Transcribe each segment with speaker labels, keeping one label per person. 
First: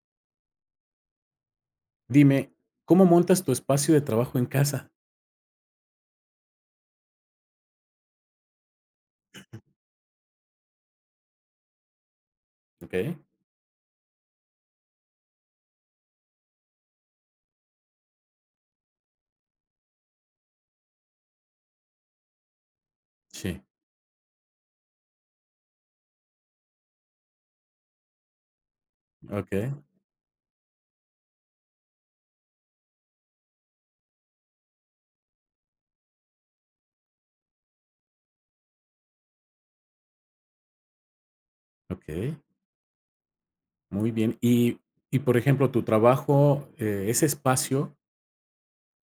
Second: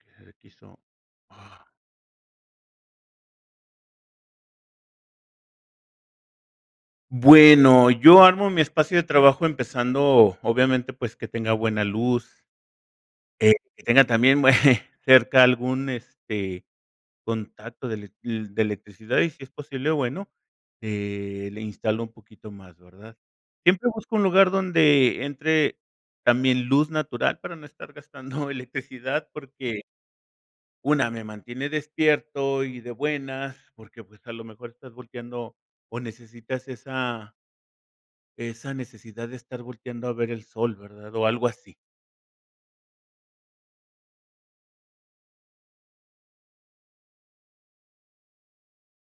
Speaker 1: [unintelligible]
Speaker 2: Dime, ¿cómo montas tu espacio de trabajo en casa?
Speaker 1: Bueno, yo armo mi espacio de trabajo empezando, obviamente, pues que tenga buena luz.
Speaker 2: Okey.
Speaker 1: Eh, que tenga también bue cerca algún, este, contacto de ele de electricidad, y si es posible, bueno, eh, le instalo un poquito más, ¿verdad?
Speaker 2: Sí.
Speaker 1: Siempre busco un lugar donde entre también luz natural, para no estar gastando electricidad
Speaker 2: Okey.
Speaker 1: porque una, me mantiene despierto y de buenas, porque pues a lo mejor estás volteando, o necesitas esa esa necesidad de estar volteando a ver el sol, ¿verdad? O algo así.
Speaker 2: Okey. Muy bien. Y y por ejemplo, tu trabajo, eh, ese espacio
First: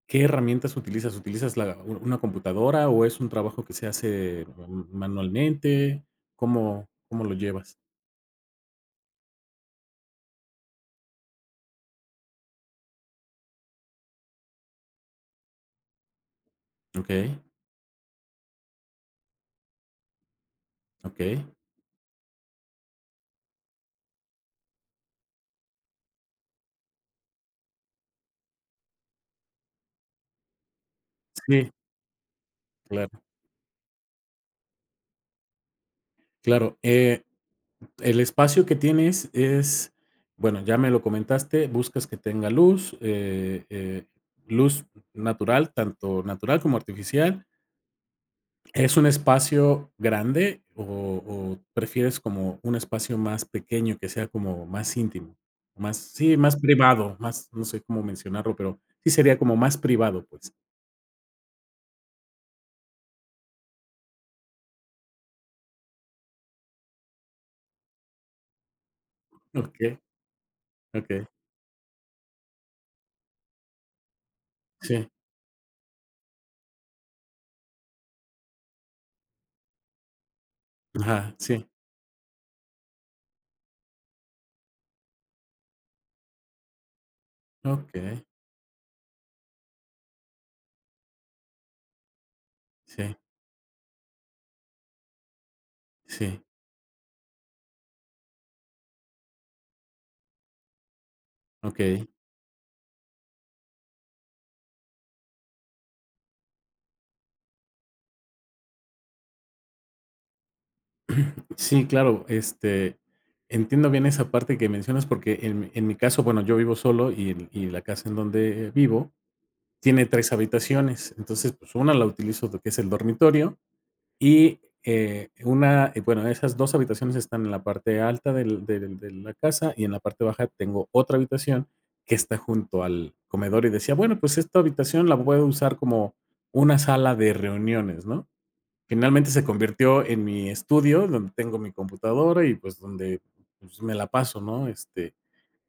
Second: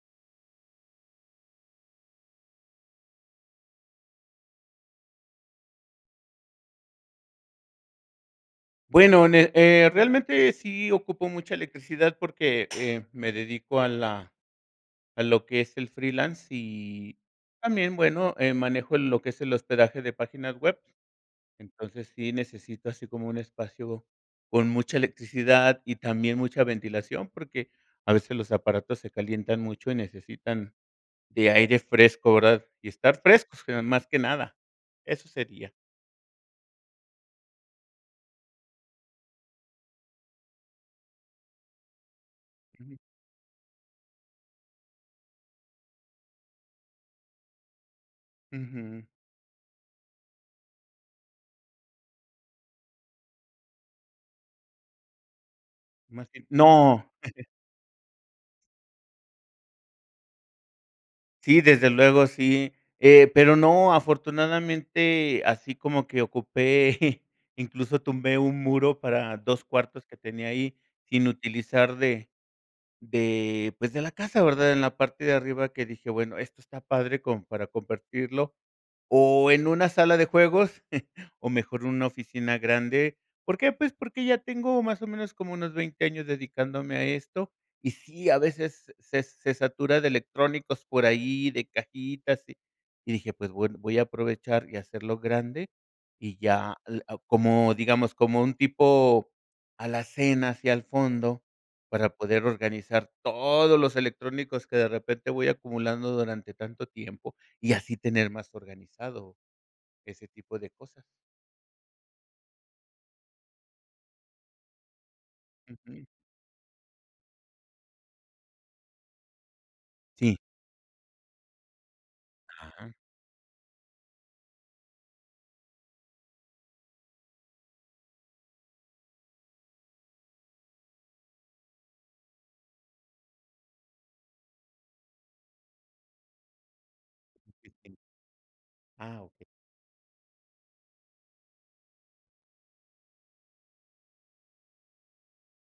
Speaker 2: ¿qué herramientas utilizas?, ¿utilizas, la una computadora, o es un trabajo que se hace ma manualmente? ¿Cómo cómo lo llevas?
Speaker 1: Bueno, ne eh, realmente sí ocupo mucha electricidad, porque eh, me dedico a la a lo que es el freelance y
Speaker 2: Okey.
Speaker 1: también, bueno, eh, manejo lo que es el hospedaje de páginas web.
Speaker 2: Okey.
Speaker 1: Entonces sí necesito así como, un espacio con mucha electricidad y también mucha ventilación, porque a veces los aparatos se calientan mucho y necesitan de
Speaker 2: Sí.
Speaker 1: aire fresco, ¿verdad? y
Speaker 2: Claro.
Speaker 1: estar frescos, que, más que nada. Eso sería.
Speaker 2: Claro. Eh, el espacio que tienes es bueno, ya me lo comentaste, buscas que tenga luz, eh eh, luz natural, tanto natural como artificial. ¿Es un
Speaker 1: Ujú.
Speaker 2: espacio grande o o prefieres como un espacio más pequeño que sea como más íntimo, más,
Speaker 1: Más
Speaker 2: sí,
Speaker 1: tiem
Speaker 2: más
Speaker 1: no.
Speaker 2: privado, más no sé cómo mencionarlo, pero sí sería como más privado, pues?
Speaker 1: Sí, desde luego, sí. Eh, pero no, afortunadamente, así como que ocupé, incluso tumbé 1 muro para 2
Speaker 2: Okey.
Speaker 1: cuartos que tenía ahí
Speaker 2: Okey.
Speaker 1: sin utilizar de de, pues, de la casa, ¿verdad?, en la
Speaker 2: Sí.
Speaker 1: parte de arriba que dije: "Bueno, esto está padre como para compartirlo, o en una sala de juegos
Speaker 2: Ajá,
Speaker 1: o,
Speaker 2: sí.
Speaker 1: mejor, en una oficina grande". ¿Por qué? Pues, porque ya tengo más o menos como unos 20 años dedicándome a esto, y
Speaker 2: Okey.
Speaker 1: sí, a veces se se se satura de electrónicos por ahí, de cajitas, y y
Speaker 2: Sí.
Speaker 1: dije: "Pues, bueno, voy a aprovechar y hacerlo grande y
Speaker 2: Sí.
Speaker 1: ya". Eh, ah, como, digamos, como un tipo alacena, así, al fondo,
Speaker 2: Okey.
Speaker 1: para poder organizar todos los electrónicos que, de repente, voy acumulando durante tanto tiempo y así tener más organizado ese tipo de cosas.
Speaker 2: Sí, claro. Este, entiendo bien esa parte que mencionas porque, en mi en mi
Speaker 1: Ujú.
Speaker 2: caso, bueno, yo vivo solo y y la casa en donde vivo tiene 3
Speaker 1: Sí.
Speaker 2: habitaciones. Entonces, pues, una la utilizo, lo que es el
Speaker 1: Ah.
Speaker 2: dormitorio, y, eh, una bueno, esas 2 habitaciones están en la parte alta del del de la casa y en la parte baja tengo otra habitación que está junto al comedor y decía: "Bueno, pues, esta habitación la puedo usar como una sala de
Speaker 1: [unintelligible]
Speaker 2: reuniones", ¿no?
Speaker 1: Ah,
Speaker 2: Finalmente, se
Speaker 1: okey.
Speaker 2: convirtió en mi estudio, donde tengo mi computadora y, pues, donde me la paso, ¿no?, este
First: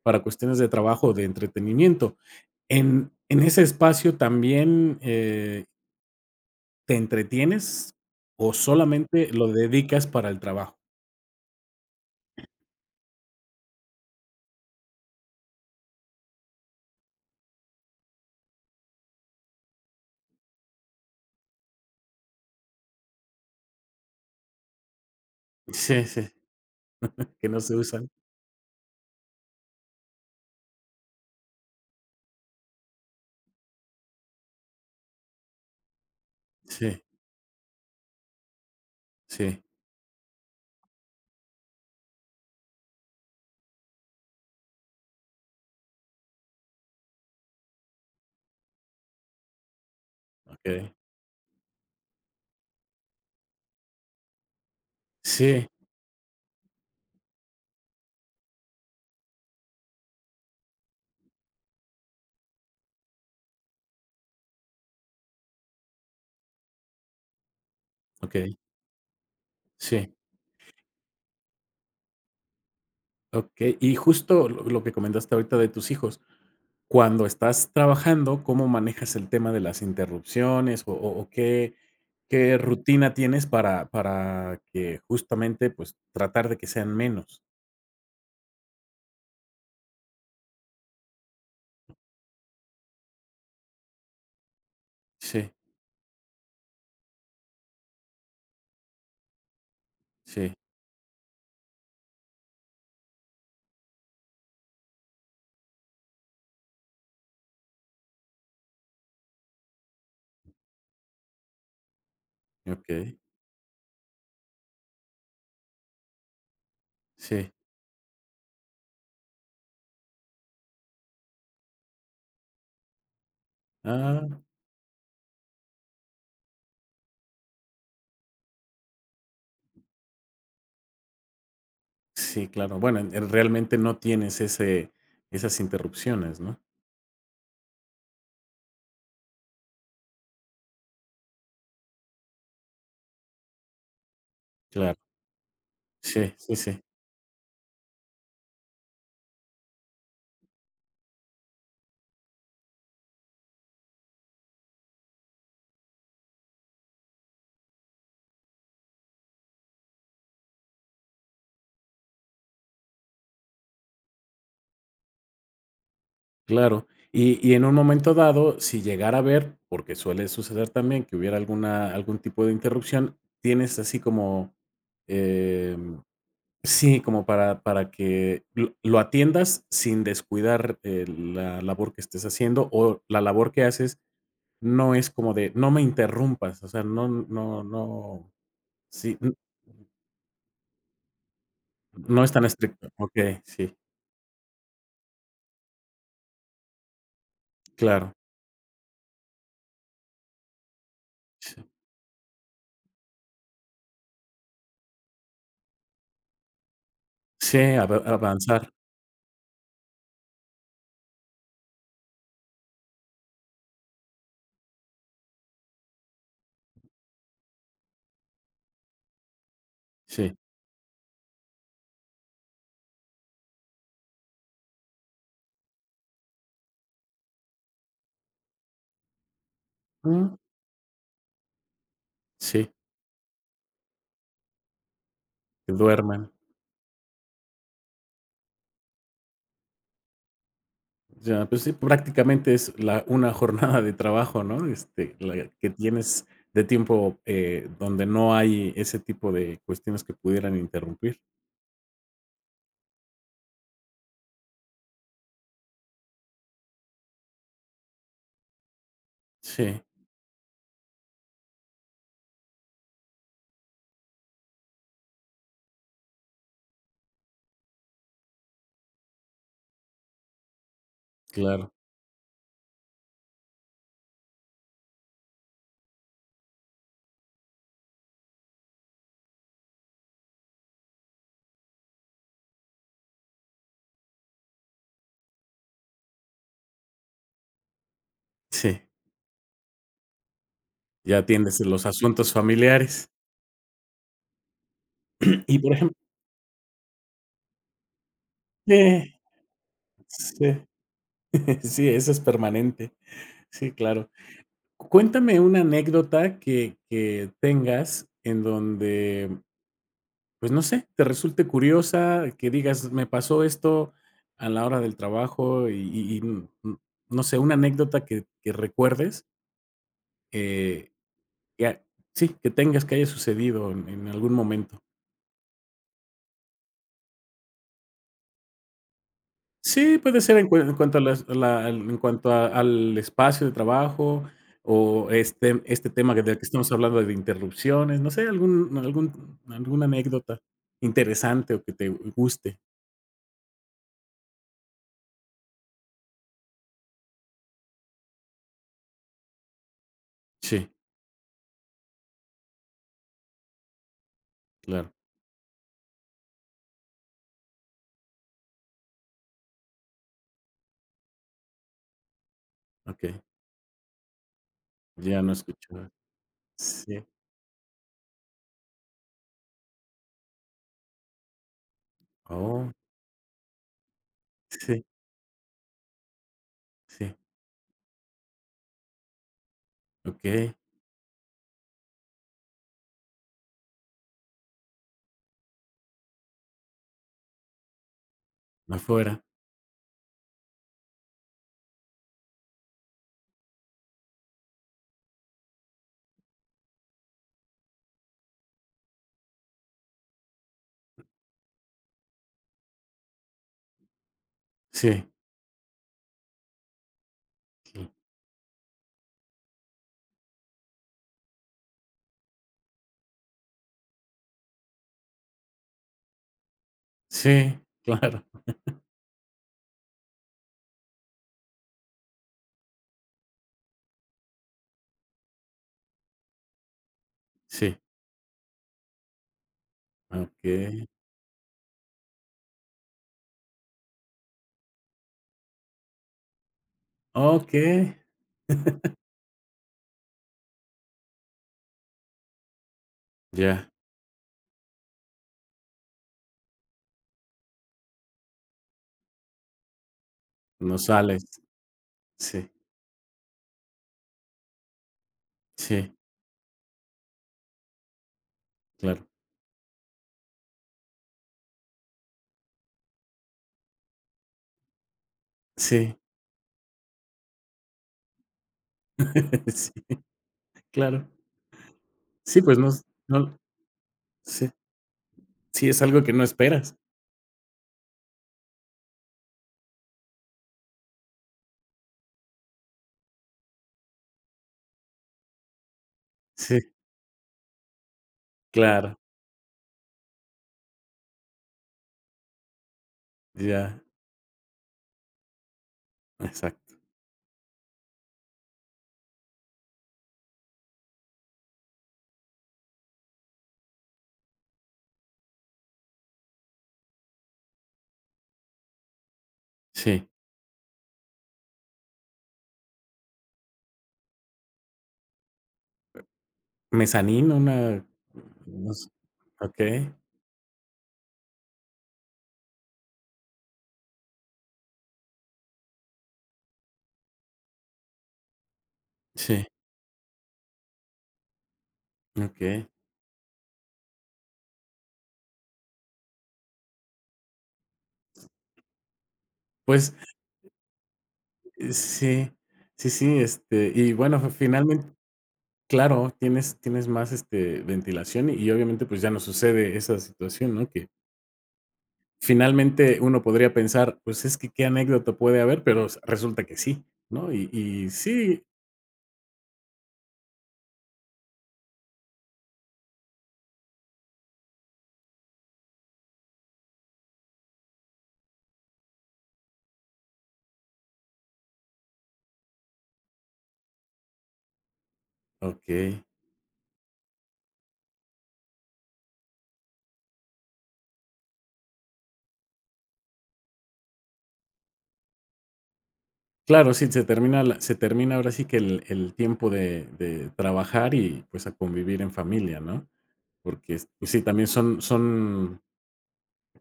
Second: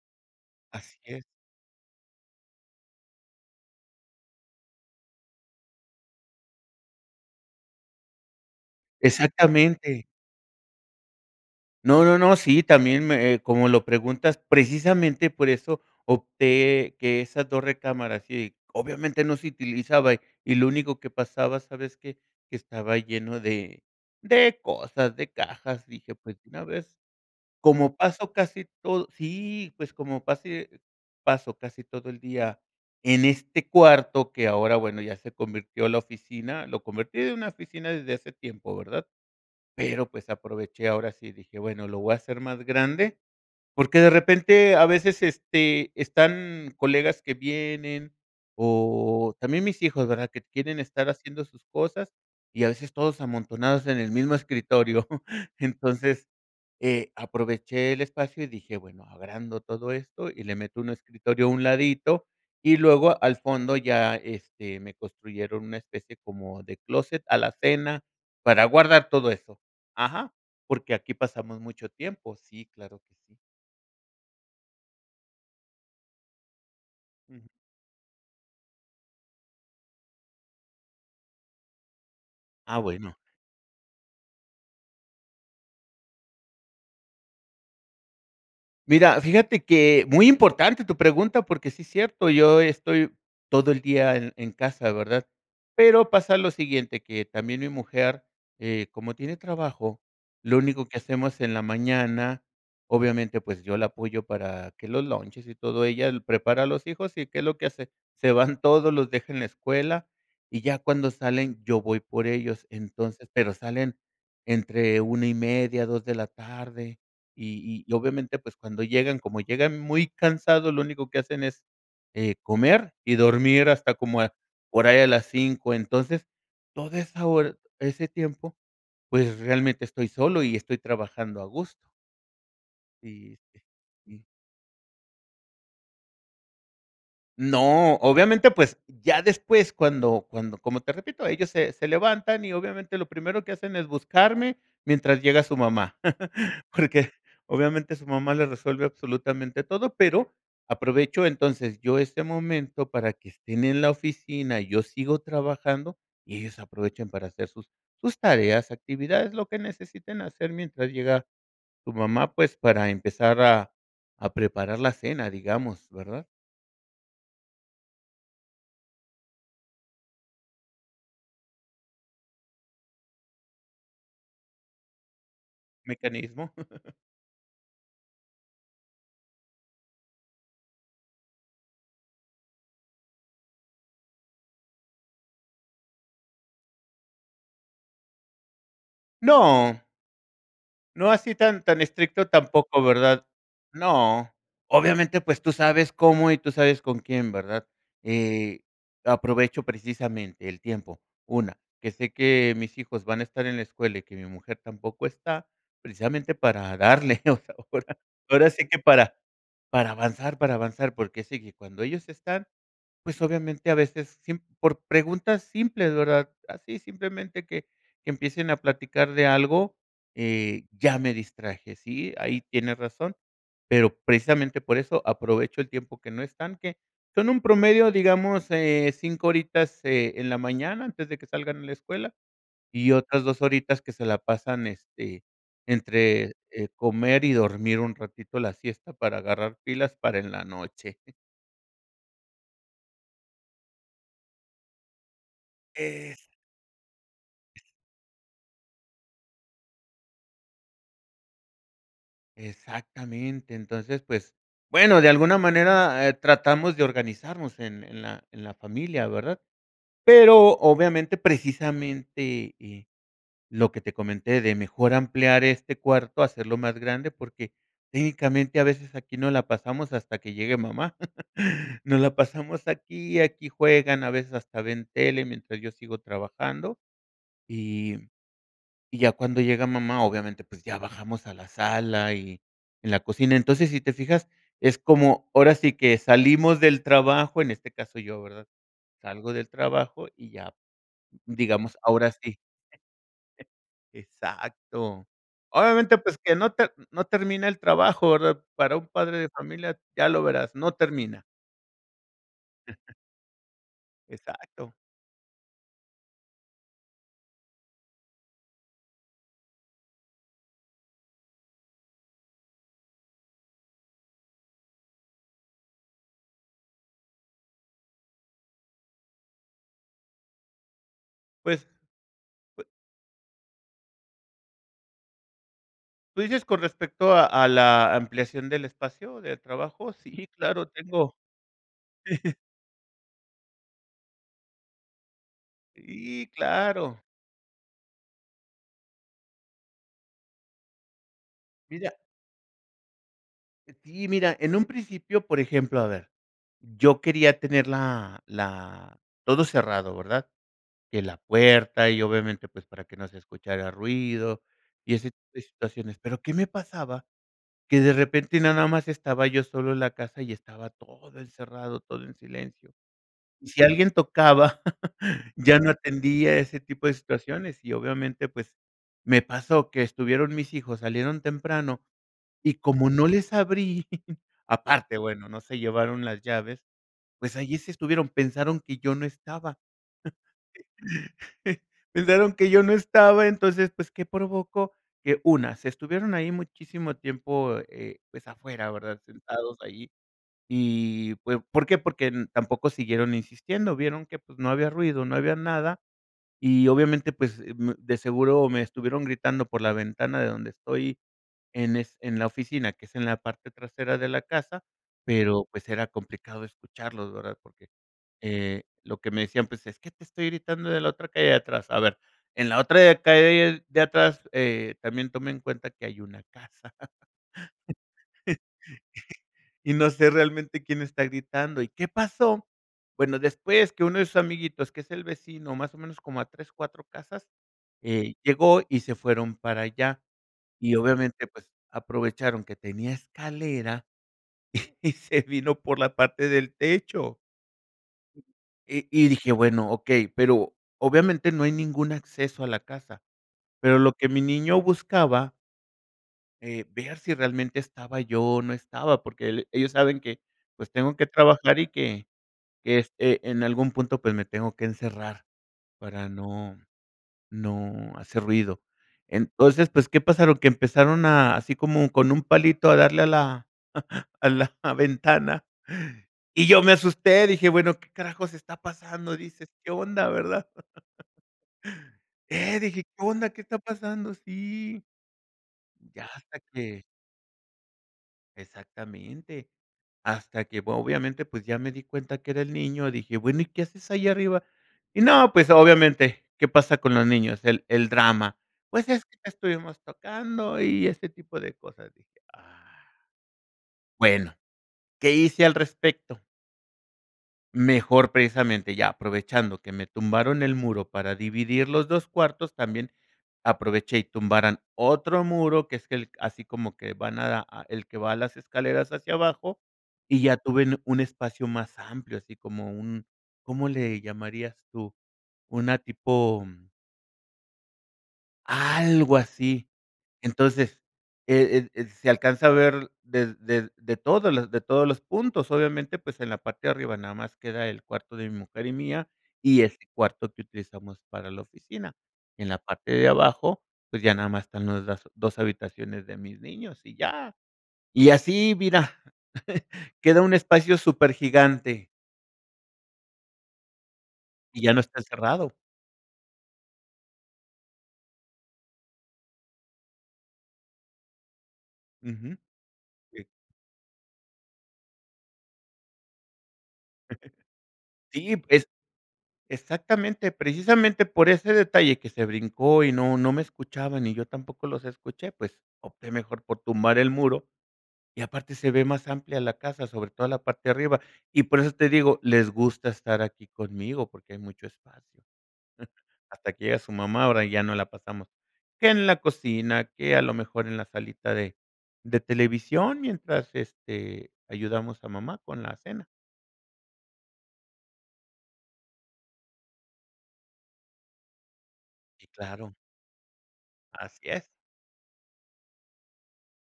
Speaker 2: para cuestiones de
Speaker 1: Así
Speaker 2: trabajo o de
Speaker 1: es.
Speaker 2: entretenimiento en en ese espacio también, eh ¿Te entretienes, o solamente lo
Speaker 1: Exactamente.
Speaker 2: dedicas para el trabajo?
Speaker 1: No, no, no. Sí, también me, eh, como lo preguntas, precisamente, por eso opté que esas dos recámaras y, obviamente, no se utilizaba, y lo único que pasaba, ¿sabes qué? Que estaba lleno de de cosas, de cajas,
Speaker 2: Sí,
Speaker 1: dije:
Speaker 2: sí.
Speaker 1: "Pues, de una vez".
Speaker 2: Que no se
Speaker 1: Como
Speaker 2: usan.
Speaker 1: paso casi todo Sí, pues, como pasé paso casi todo el día en este cuarto que, ahora, bueno, ya se convirtió en la oficina, lo
Speaker 2: Sí.
Speaker 1: convertí en una oficina desde hace tiempo, ¿verdad?
Speaker 2: Sí.
Speaker 1: Pero pues, aproveché, ahora sí dije: "Bueno, lo voy a hacer más grande", porque, de repente, a veces, este, están colegas que vienen o también mis hijos, ¿verdad?, que quieren
Speaker 2: Okey.
Speaker 1: estar haciendo sus cosas y, a veces, todos amontonados en el mismo escritorio.
Speaker 2: Sí.
Speaker 1: Entonces, eh, aproveché el espacio y dije: "Bueno, agrando todo esto y le meto un escritorio a un ladito". Y luego, al fondo, ya, este, me construyeron una especie como de closet, alacena,
Speaker 2: Okey.
Speaker 1: para guardar todo eso
Speaker 2: Sí.
Speaker 1: Ajá, porque aquí pasamos mucho tiempo. Sí, claro que sí.
Speaker 2: Okey. Y, justo, lo lo que comentaste ahorita de tus hijos, cuando
Speaker 1: Ujú.
Speaker 2: estás trabajando, ¿cómo manejas el tema de las interrupciones, o o o qué qué
Speaker 1: Ah,
Speaker 2: rutina
Speaker 1: bueno.
Speaker 2: tienes para para que, justamente, pues, tratar de que sean menos?
Speaker 1: Mira, fíjate que muy importante tu pregunta porque sí cierto. Yo estoy todo el día en casa, ¿verdad?
Speaker 2: Sí.
Speaker 1: Pero pasa lo siguiente, que también mi mujer, eh, como tiene trabajo,
Speaker 2: Sí.
Speaker 1: lo único que hacemos en la mañana obviamente, pues yo la apoyo para que los lunches y todo, ella prepara a los hijos, y, ¿qué es lo que hace? Se van todos, los deja en la escuela, y ya cuando salen, yo voy por ellos
Speaker 2: Okey.
Speaker 1: entonces, pero salen entre 1:30, 2:00 de la tarde
Speaker 2: Sí.
Speaker 1: y y obviamente, pues cuando llegan como llegan muy cansados, lo único que hacen es, eh, comer y dormir hasta como a,
Speaker 2: Ah.
Speaker 1: por ahí a las 5:00 entonces toda esa hora ese tiempo, pues realmente estoy solo y estoy trabajando agusto
Speaker 2: Sí, claro. Bueno, en
Speaker 1: Sí, sí,
Speaker 2: realmente no
Speaker 1: sí.
Speaker 2: tienes ese esas interrupciones, ¿no?
Speaker 1: No, obviamente, pues ya después, cuando cuando como te repito, ellos se se levantan y obviamente lo primero que hacen es buscarme
Speaker 2: Claro.
Speaker 1: mientras llega su mamá
Speaker 2: Sí, sí, sí.
Speaker 1: porque obviamente su mamá les resuelve absolutamente todo. Pero, aprovecho entonces yo este momento para que estén en la oficina y yo sigo trabajando y ellos aprovechan para hacer sus sus tareas, actividades, lo que necesiten hacer mientras llega su mamá, pues para empezar a a preparar la cena, digamos, ¿verdad?
Speaker 2: Claro, y y en un momento dado, si llegara a ver porque suele suceder también que hubiera alguna algún tipo de interrupción. Tienes así como eh
Speaker 1: Mecanismo.
Speaker 2: sí, como para para que lo atiendas sin descuidar, eh, la labor que estés haciendo o la labor que haces no es como de no me interrumpas. O sea, no no no sí, mm
Speaker 1: No. No así, tan tan
Speaker 2: No
Speaker 1: estricto
Speaker 2: es tan
Speaker 1: tampoco,
Speaker 2: estricto.
Speaker 1: ¿verdad?
Speaker 2: Okey, sí.
Speaker 1: No. Obviamente, pues tú sabes cómo, y tú sabes con quién, ¿verdad?
Speaker 2: Claro.
Speaker 1: Eh, aprovecho precisamente, el tiempo. 1
Speaker 2: Sí.
Speaker 1: que sé que mis hijos van a estar en la escuela, y que mi mujer tampoco está, precisamente, para darle
Speaker 2: Sí, av
Speaker 1: [unintelligible] Ahora sí,
Speaker 2: avanzar.
Speaker 1: que para para avanzar, para avanzar. Porque sé que cuando ellos están, pues, obviamente, a veces, siem por preguntas simples, ¿verdad? Así, simplemente, que que empiecen a platicar de algo,
Speaker 2: Sí.
Speaker 1: eh, ya me distraje, ¿sí? Ahí tienes razón. Pero, precisamente, por eso aprovecho el tiempo que no están, que Son un promedio, digamos, eh, 5 horitas, eh, en
Speaker 2: Mm.
Speaker 1: la mañana, antes de que salgan a la escuela.
Speaker 2: Sí.
Speaker 1: Y otras 2 horitas, que se la pasan este,
Speaker 2: Que duerman.
Speaker 1: entre, eh, comer, y dormir un ratito la siesta, para agarrar pilas, para en la noche.
Speaker 2: Ya, pues sí. Prácticamente es la una jornada de trabajo, ¿no? Este, la que tienes,
Speaker 1: Es.
Speaker 2: de tiempo, eh, donde no hay ese tipo de cuestiones, que pudieran interrumpir.
Speaker 1: Exactamente. Entonces, pues, bueno, de alguna manera, eh, tratamos de organizarnos en en la en la familia, ¿verdad?
Speaker 2: Sí.
Speaker 1: Pero, obviamente, precisamente, eh, lo que te comenté de mejor ampliar este cuarto, hacerlo más grande, porque técnicamente a veces aquí nos la pasamos hasta que llegue mamá,
Speaker 2: Claro.
Speaker 1: nos la pasamos aquí, aquí juegan, a veces, hasta ven tele mientras yo sigo trabajando, y y ya cuando llega mamá, obviamente, pues ya bajamos a la sala y en la cocina. Entonces, si te fijas, es como, ahora sí que salimos del trabajo, en este caso yo, ¿verdad?,
Speaker 2: Sí.
Speaker 1: salgo del trabajo y ya
Speaker 2: Y atiendes en
Speaker 1: digamos
Speaker 2: los
Speaker 1: ahora
Speaker 2: asuntos
Speaker 1: sí
Speaker 2: familiares.
Speaker 1: Exacto.
Speaker 2: Y, por ejem.
Speaker 1: Obviamente, pues que no te no termina el trabajo, ¿verdad?, para un
Speaker 2: Eh,
Speaker 1: padre de familia, ya lo verás,
Speaker 2: sí,
Speaker 1: no termina.
Speaker 2: sí, eso es permanente. Sí, claro.
Speaker 1: Exacto.
Speaker 2: Cuéntame una anécdota que que tengas, en donde pues no sé, te resulte curiosa, que digas: "Me pasó esto a la hora del trabajo", y y y n n no sé, una anécdota que que recuerdes. Eh,
Speaker 1: Pues.
Speaker 2: ya, sí, que
Speaker 1: Eh.
Speaker 2: tengas que haya sucedido en en algún momento.
Speaker 1: Tú dices con respecto a a la ampliación del espacio de trabajo.
Speaker 2: Sí, puede
Speaker 1: Sí,
Speaker 2: ser en cua
Speaker 1: claro,
Speaker 2: en cuanto a
Speaker 1: tengo.
Speaker 2: las a la en cuanto a al espacio de trabajo, o este este tema del
Speaker 1: Sí,
Speaker 2: que estamos
Speaker 1: claro.
Speaker 2: hablando de interrupciones. No sé algún algún alguna anécdota, interesante o que te
Speaker 1: Mira.
Speaker 2: guste.
Speaker 1: Sí, mira, en un principio, por ejemplo, a ver, yo quería tener la la todo cerrado, ¿verdad?
Speaker 2: Sí.
Speaker 1: Que la puerta y obviamente, pues para que no se escuchara ruido
Speaker 2: Claro.
Speaker 1: y ese tipo de situaciones. Pero, ¿qué me pasaba? Que de repente nada más estaba yo solo en la casa, y estaba todo encerrado, todo en silencio.
Speaker 2: Okey.
Speaker 1: Y si alguien tocaba,
Speaker 2: Ya no
Speaker 1: ya no
Speaker 2: escuchaba,
Speaker 1: atendía ese tipo de
Speaker 2: sí.
Speaker 1: situaciones y obviamente, pues, me pasó que estuvieron mis hijos, salieron temprano, y
Speaker 2: Oh.
Speaker 1: como no les abrí,
Speaker 2: Sí.
Speaker 1: aparte, bueno, no se llevaron las llaves,
Speaker 2: Sí.
Speaker 1: pues allí se estuvieron, pensaron que yo no estaba.
Speaker 2: Okey.
Speaker 1: Pensaron que yo no estaba, entonces, pues, ¿qué provocó? Que una, se estuvieron ahí muchísimo tiempo, eh eh, pues afuera, ¿verdad?
Speaker 2: Afuera.
Speaker 1: Sentados allí. Y fue, ¿por qué? Porque tampoco siguieron insistiendo, vieron que pues no había ruido, no había nada, y obviamente, pues, mm, de seguro me estuvieron gritando por la ventana de donde estoy, en es en la oficina, que es en la parte trasera de la casa,
Speaker 2: Sí.
Speaker 1: pero pues era complicado escucharlos, ¿verdad? Porque
Speaker 2: Sí.
Speaker 1: eh, lo que me decían, pues: "Es que te estoy gritando de la otra calle de atrás". A ver, en la otra calle de atrás, eh también toma en cuenta que hay una casa,
Speaker 2: Sí, claro.
Speaker 1: y no sé, realmente quién está gritando: "Y, ¿qué pasó?" Bueno, después que uno de sus amiguitos, que es el vecino más o menos como a 3 4 casas,
Speaker 2: Sí.
Speaker 1: eh, llegó y se fueron para allá,
Speaker 2: Ah,
Speaker 1: y
Speaker 2: okey.
Speaker 1: obviamente, pues aprovecharon que tenía escalera, y se vino por la parte del techo.
Speaker 2: Okey.
Speaker 1: Y y dije: "Bueno, okey". Pero obviamente, no hay ningún acceso a la casa,
Speaker 2: Ya.
Speaker 1: pero lo que mi niño buscaba. Eh, ver si realmente estaba yo o no estaba, porque el ellos saben que, pues,
Speaker 2: No
Speaker 1: tengo que
Speaker 2: sales.
Speaker 1: trabajar y que
Speaker 2: Sí.
Speaker 1: que este, en algún punto, pues, me tengo que encerrar
Speaker 2: Sí.
Speaker 1: para no no hacer ruido.
Speaker 2: Claro.
Speaker 1: Entonces, pues, ¿qué pasaron? Que empezaron así como con un palito a darle a la a la ventana.
Speaker 2: Sí.
Speaker 1: Y yo me asusté, dije: "Bueno, ¿qué carajo está pasando?". Dices: "¿Qué
Speaker 2: Sí,
Speaker 1: onda?", ¿verdad?
Speaker 2: claro. Sí, pues
Speaker 1: Eh,
Speaker 2: nos
Speaker 1: dije: "¿Qué onda?
Speaker 2: no.
Speaker 1: ¿Qué está pasando?".
Speaker 2: Sí.
Speaker 1: Sí.
Speaker 2: Sí, es algo
Speaker 1: Ya
Speaker 2: que no
Speaker 1: hasta
Speaker 2: esperas.
Speaker 1: que exactamente. Hasta que, obviamente, pues ya me di cuenta que era el niño. Dije: "Bueno, ¿y qué haces ahí arriba?" Y no, pues obviamente, ¿qué
Speaker 2: Sí.
Speaker 1: pasa con los niños? El el drama. Pues
Speaker 2: Claro.
Speaker 1: es que estuvimos tocando y este tipo de cosas, dije: "Ah".
Speaker 2: Ya.
Speaker 1: Bueno, ¿qué hice al respecto?
Speaker 2: Exacto.
Speaker 1: Mejor precisamente, ya aprovechando que me tumbaron el muro para dividir los 2 cuartos, también aproveché y tumbaron otro muro, que es que así como que van a el que va a las escaleras hacia abajo
Speaker 2: Sí.
Speaker 1: y ya tuve un espacio más amplio, así como un ¿cómo le llamarías tú?, una tipo
Speaker 2: Mezzanino, una nos
Speaker 1: algo así.
Speaker 2: okey.
Speaker 1: Entonces, el ed ed se alcanza a ver de de de todos de todos los puntos. Obviamente, pues en la parte de arriba nada más queda el cuarto de mi mujer y mía
Speaker 2: Sí.
Speaker 1: y ese cuarto que utilizamos para la oficina. En la
Speaker 2: Okey.
Speaker 1: parte de abajo, pues ya nada más están las dos habitaciones de mis niños y ya, y así, mira,
Speaker 2: Pues
Speaker 1: queda un espacio
Speaker 2: eh,
Speaker 1: supergigante.
Speaker 2: sí, sí, sí, este, y bueno,
Speaker 1: Y ya no
Speaker 2: finalmen
Speaker 1: está encerrado.
Speaker 2: claro, tienes tienes más, este, ventilación y, obviamente, pues ya no sucede esa situación, ¿no? Que.
Speaker 1: Ujú,
Speaker 2: Finalmente, uno
Speaker 1: sí.
Speaker 2: podría pensar, ¿pues, es que qué anécdota puede haber?, pero s resulta que sí, no y y
Speaker 1: Sí,
Speaker 2: sí
Speaker 1: pues, exactamente, precisamente por ese detalle que se brincó y no no me escuchaban y yo tampoco los escuché, pues, opté mejor por tumbar el muro, y aparte se ve más amplia la casa, sobre toda la parte de arriba. Y por eso te digo, les gusta estar aquí conmigo porque hay mucho espacio,
Speaker 2: Okey.
Speaker 1: hasta que llega su mamá, ahora ya nos la pasamos que en la cocina, que a lo mejor en la salita de de televisión mientras, este, ayudamos a mamá con la cena.
Speaker 2: Claro, sí, se termina la se termina ahora sí que el el tiempo de de trabajar, y pues, a convivir en
Speaker 1: Sí,
Speaker 2: familia,
Speaker 1: claro.
Speaker 2: ¿no?, porque es sí,
Speaker 1: Así
Speaker 2: también
Speaker 1: es.
Speaker 2: son son,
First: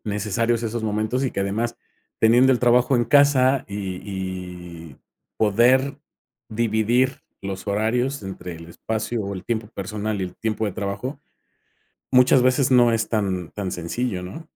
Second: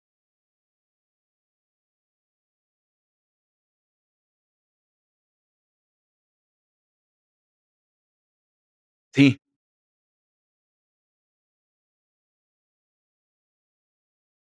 Speaker 2: necesarios esos momentos y que además, teniendo el trabajo en casa y y poder dividir los horarios entre el espacio,
Speaker 1: Sí.
Speaker 2: el tiempo personal y el tiempo de trabajo, muchas veces no es tan tan sencillo, ¿no?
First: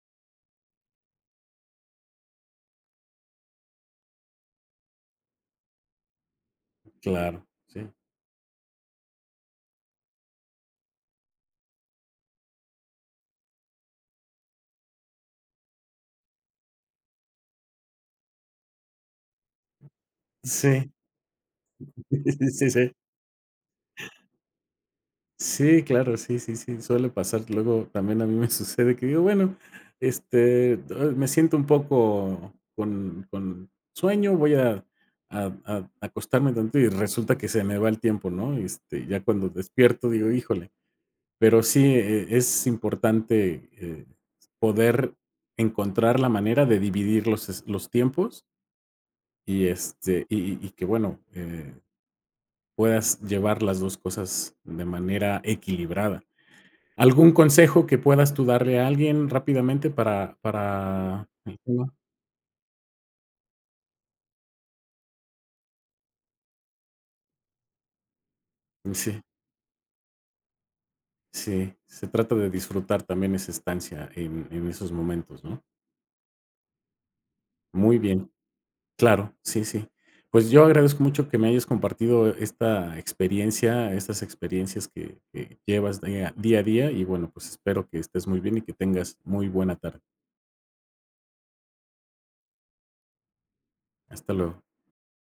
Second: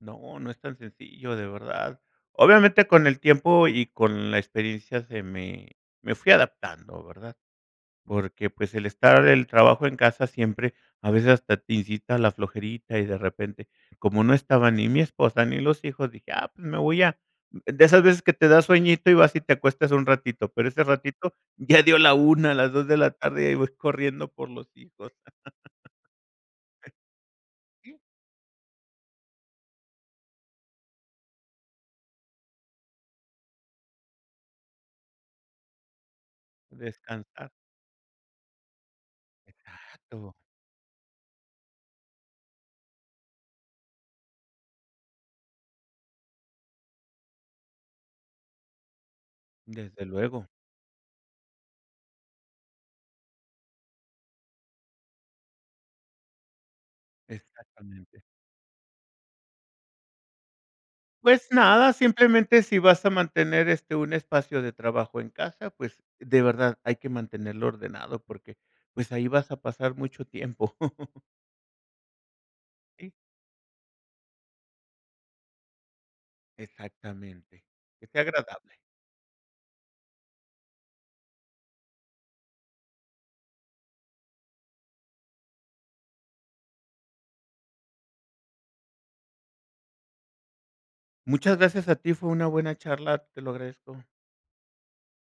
Speaker 1: No, no es tan sencillo, de verdad. Obviamente, con el tiempo y con la experiencia, se me me fui adaptando, ¿verdad?,
Speaker 2: Claro, sí.
Speaker 1: porque, pues, el estar el trabajo en casa siempre a veces, hasta te incita la flojerita y, de repente, como no estaba ni mi esposa ni los hijos, dije: "Ah, pues, me voy a", de esas veces que te da sueñito y vas, y te acuestas un ratito, pero ese
Speaker 2: Sí.
Speaker 1: ratito ya dio la 1
Speaker 2: Sí,
Speaker 1: las 2
Speaker 2: sí.
Speaker 1: de la tarde y ahí voy corriendo por los hijos.
Speaker 2: Sí, claro. Sí, sí, sí, suele pasar. Luego
Speaker 1: Sí.
Speaker 2: también a mí me sucede, que digo: "Bueno, este do me siento un poco con con sueño, voy a a a acostarme tantito". Y resulta que
Speaker 1: Descansar.
Speaker 2: se me va el tiempo, ¿no?, este, ya cuando despierto, digo:
Speaker 1: Exacto.
Speaker 2: "Híjole". Pero sí, eh, eh, es importante, eh, poder encontrar la manera de dividir los es los tiempos. Y,
Speaker 1: Desde
Speaker 2: este, y
Speaker 1: luego.
Speaker 2: y y que, bueno, eh, puedas llevar las 2 cosas de manera equilibrada, ¿algún consejo que
Speaker 1: Exactamente.
Speaker 2: puedas tú darle a alguien, rápidamente, para para?
Speaker 1: Pues,
Speaker 2: [unintelligible]
Speaker 1: nada, simplemente, si vas a mantener, este, un espacio de trabajo en casa, pues, de verdad, hay que mantenerlo ordenado porque,
Speaker 2: Mm,
Speaker 1: pues,
Speaker 2: sí.
Speaker 1: ahí vas a pasar mucho tiempo.
Speaker 2: Sí, se trata de disfrutar
Speaker 1: Sí.
Speaker 2: también esa estancia, en en esos momentos, ¿no?
Speaker 1: Exactamente,
Speaker 2: Muy
Speaker 1: que sea
Speaker 2: bien.
Speaker 1: agradable.
Speaker 2: Claro. Sí, sí. Pues, yo agradezco mucho que me hayas compartido esta experiencia, estas experiencias que que llevas dea día a día. Y, bueno, pues, espero que estés muy bien y que tengas muy buena tarde.
Speaker 1: Muchas gracias a ti, fue una buena charla. Te lo agradezco.
Speaker 2: Hasta luego.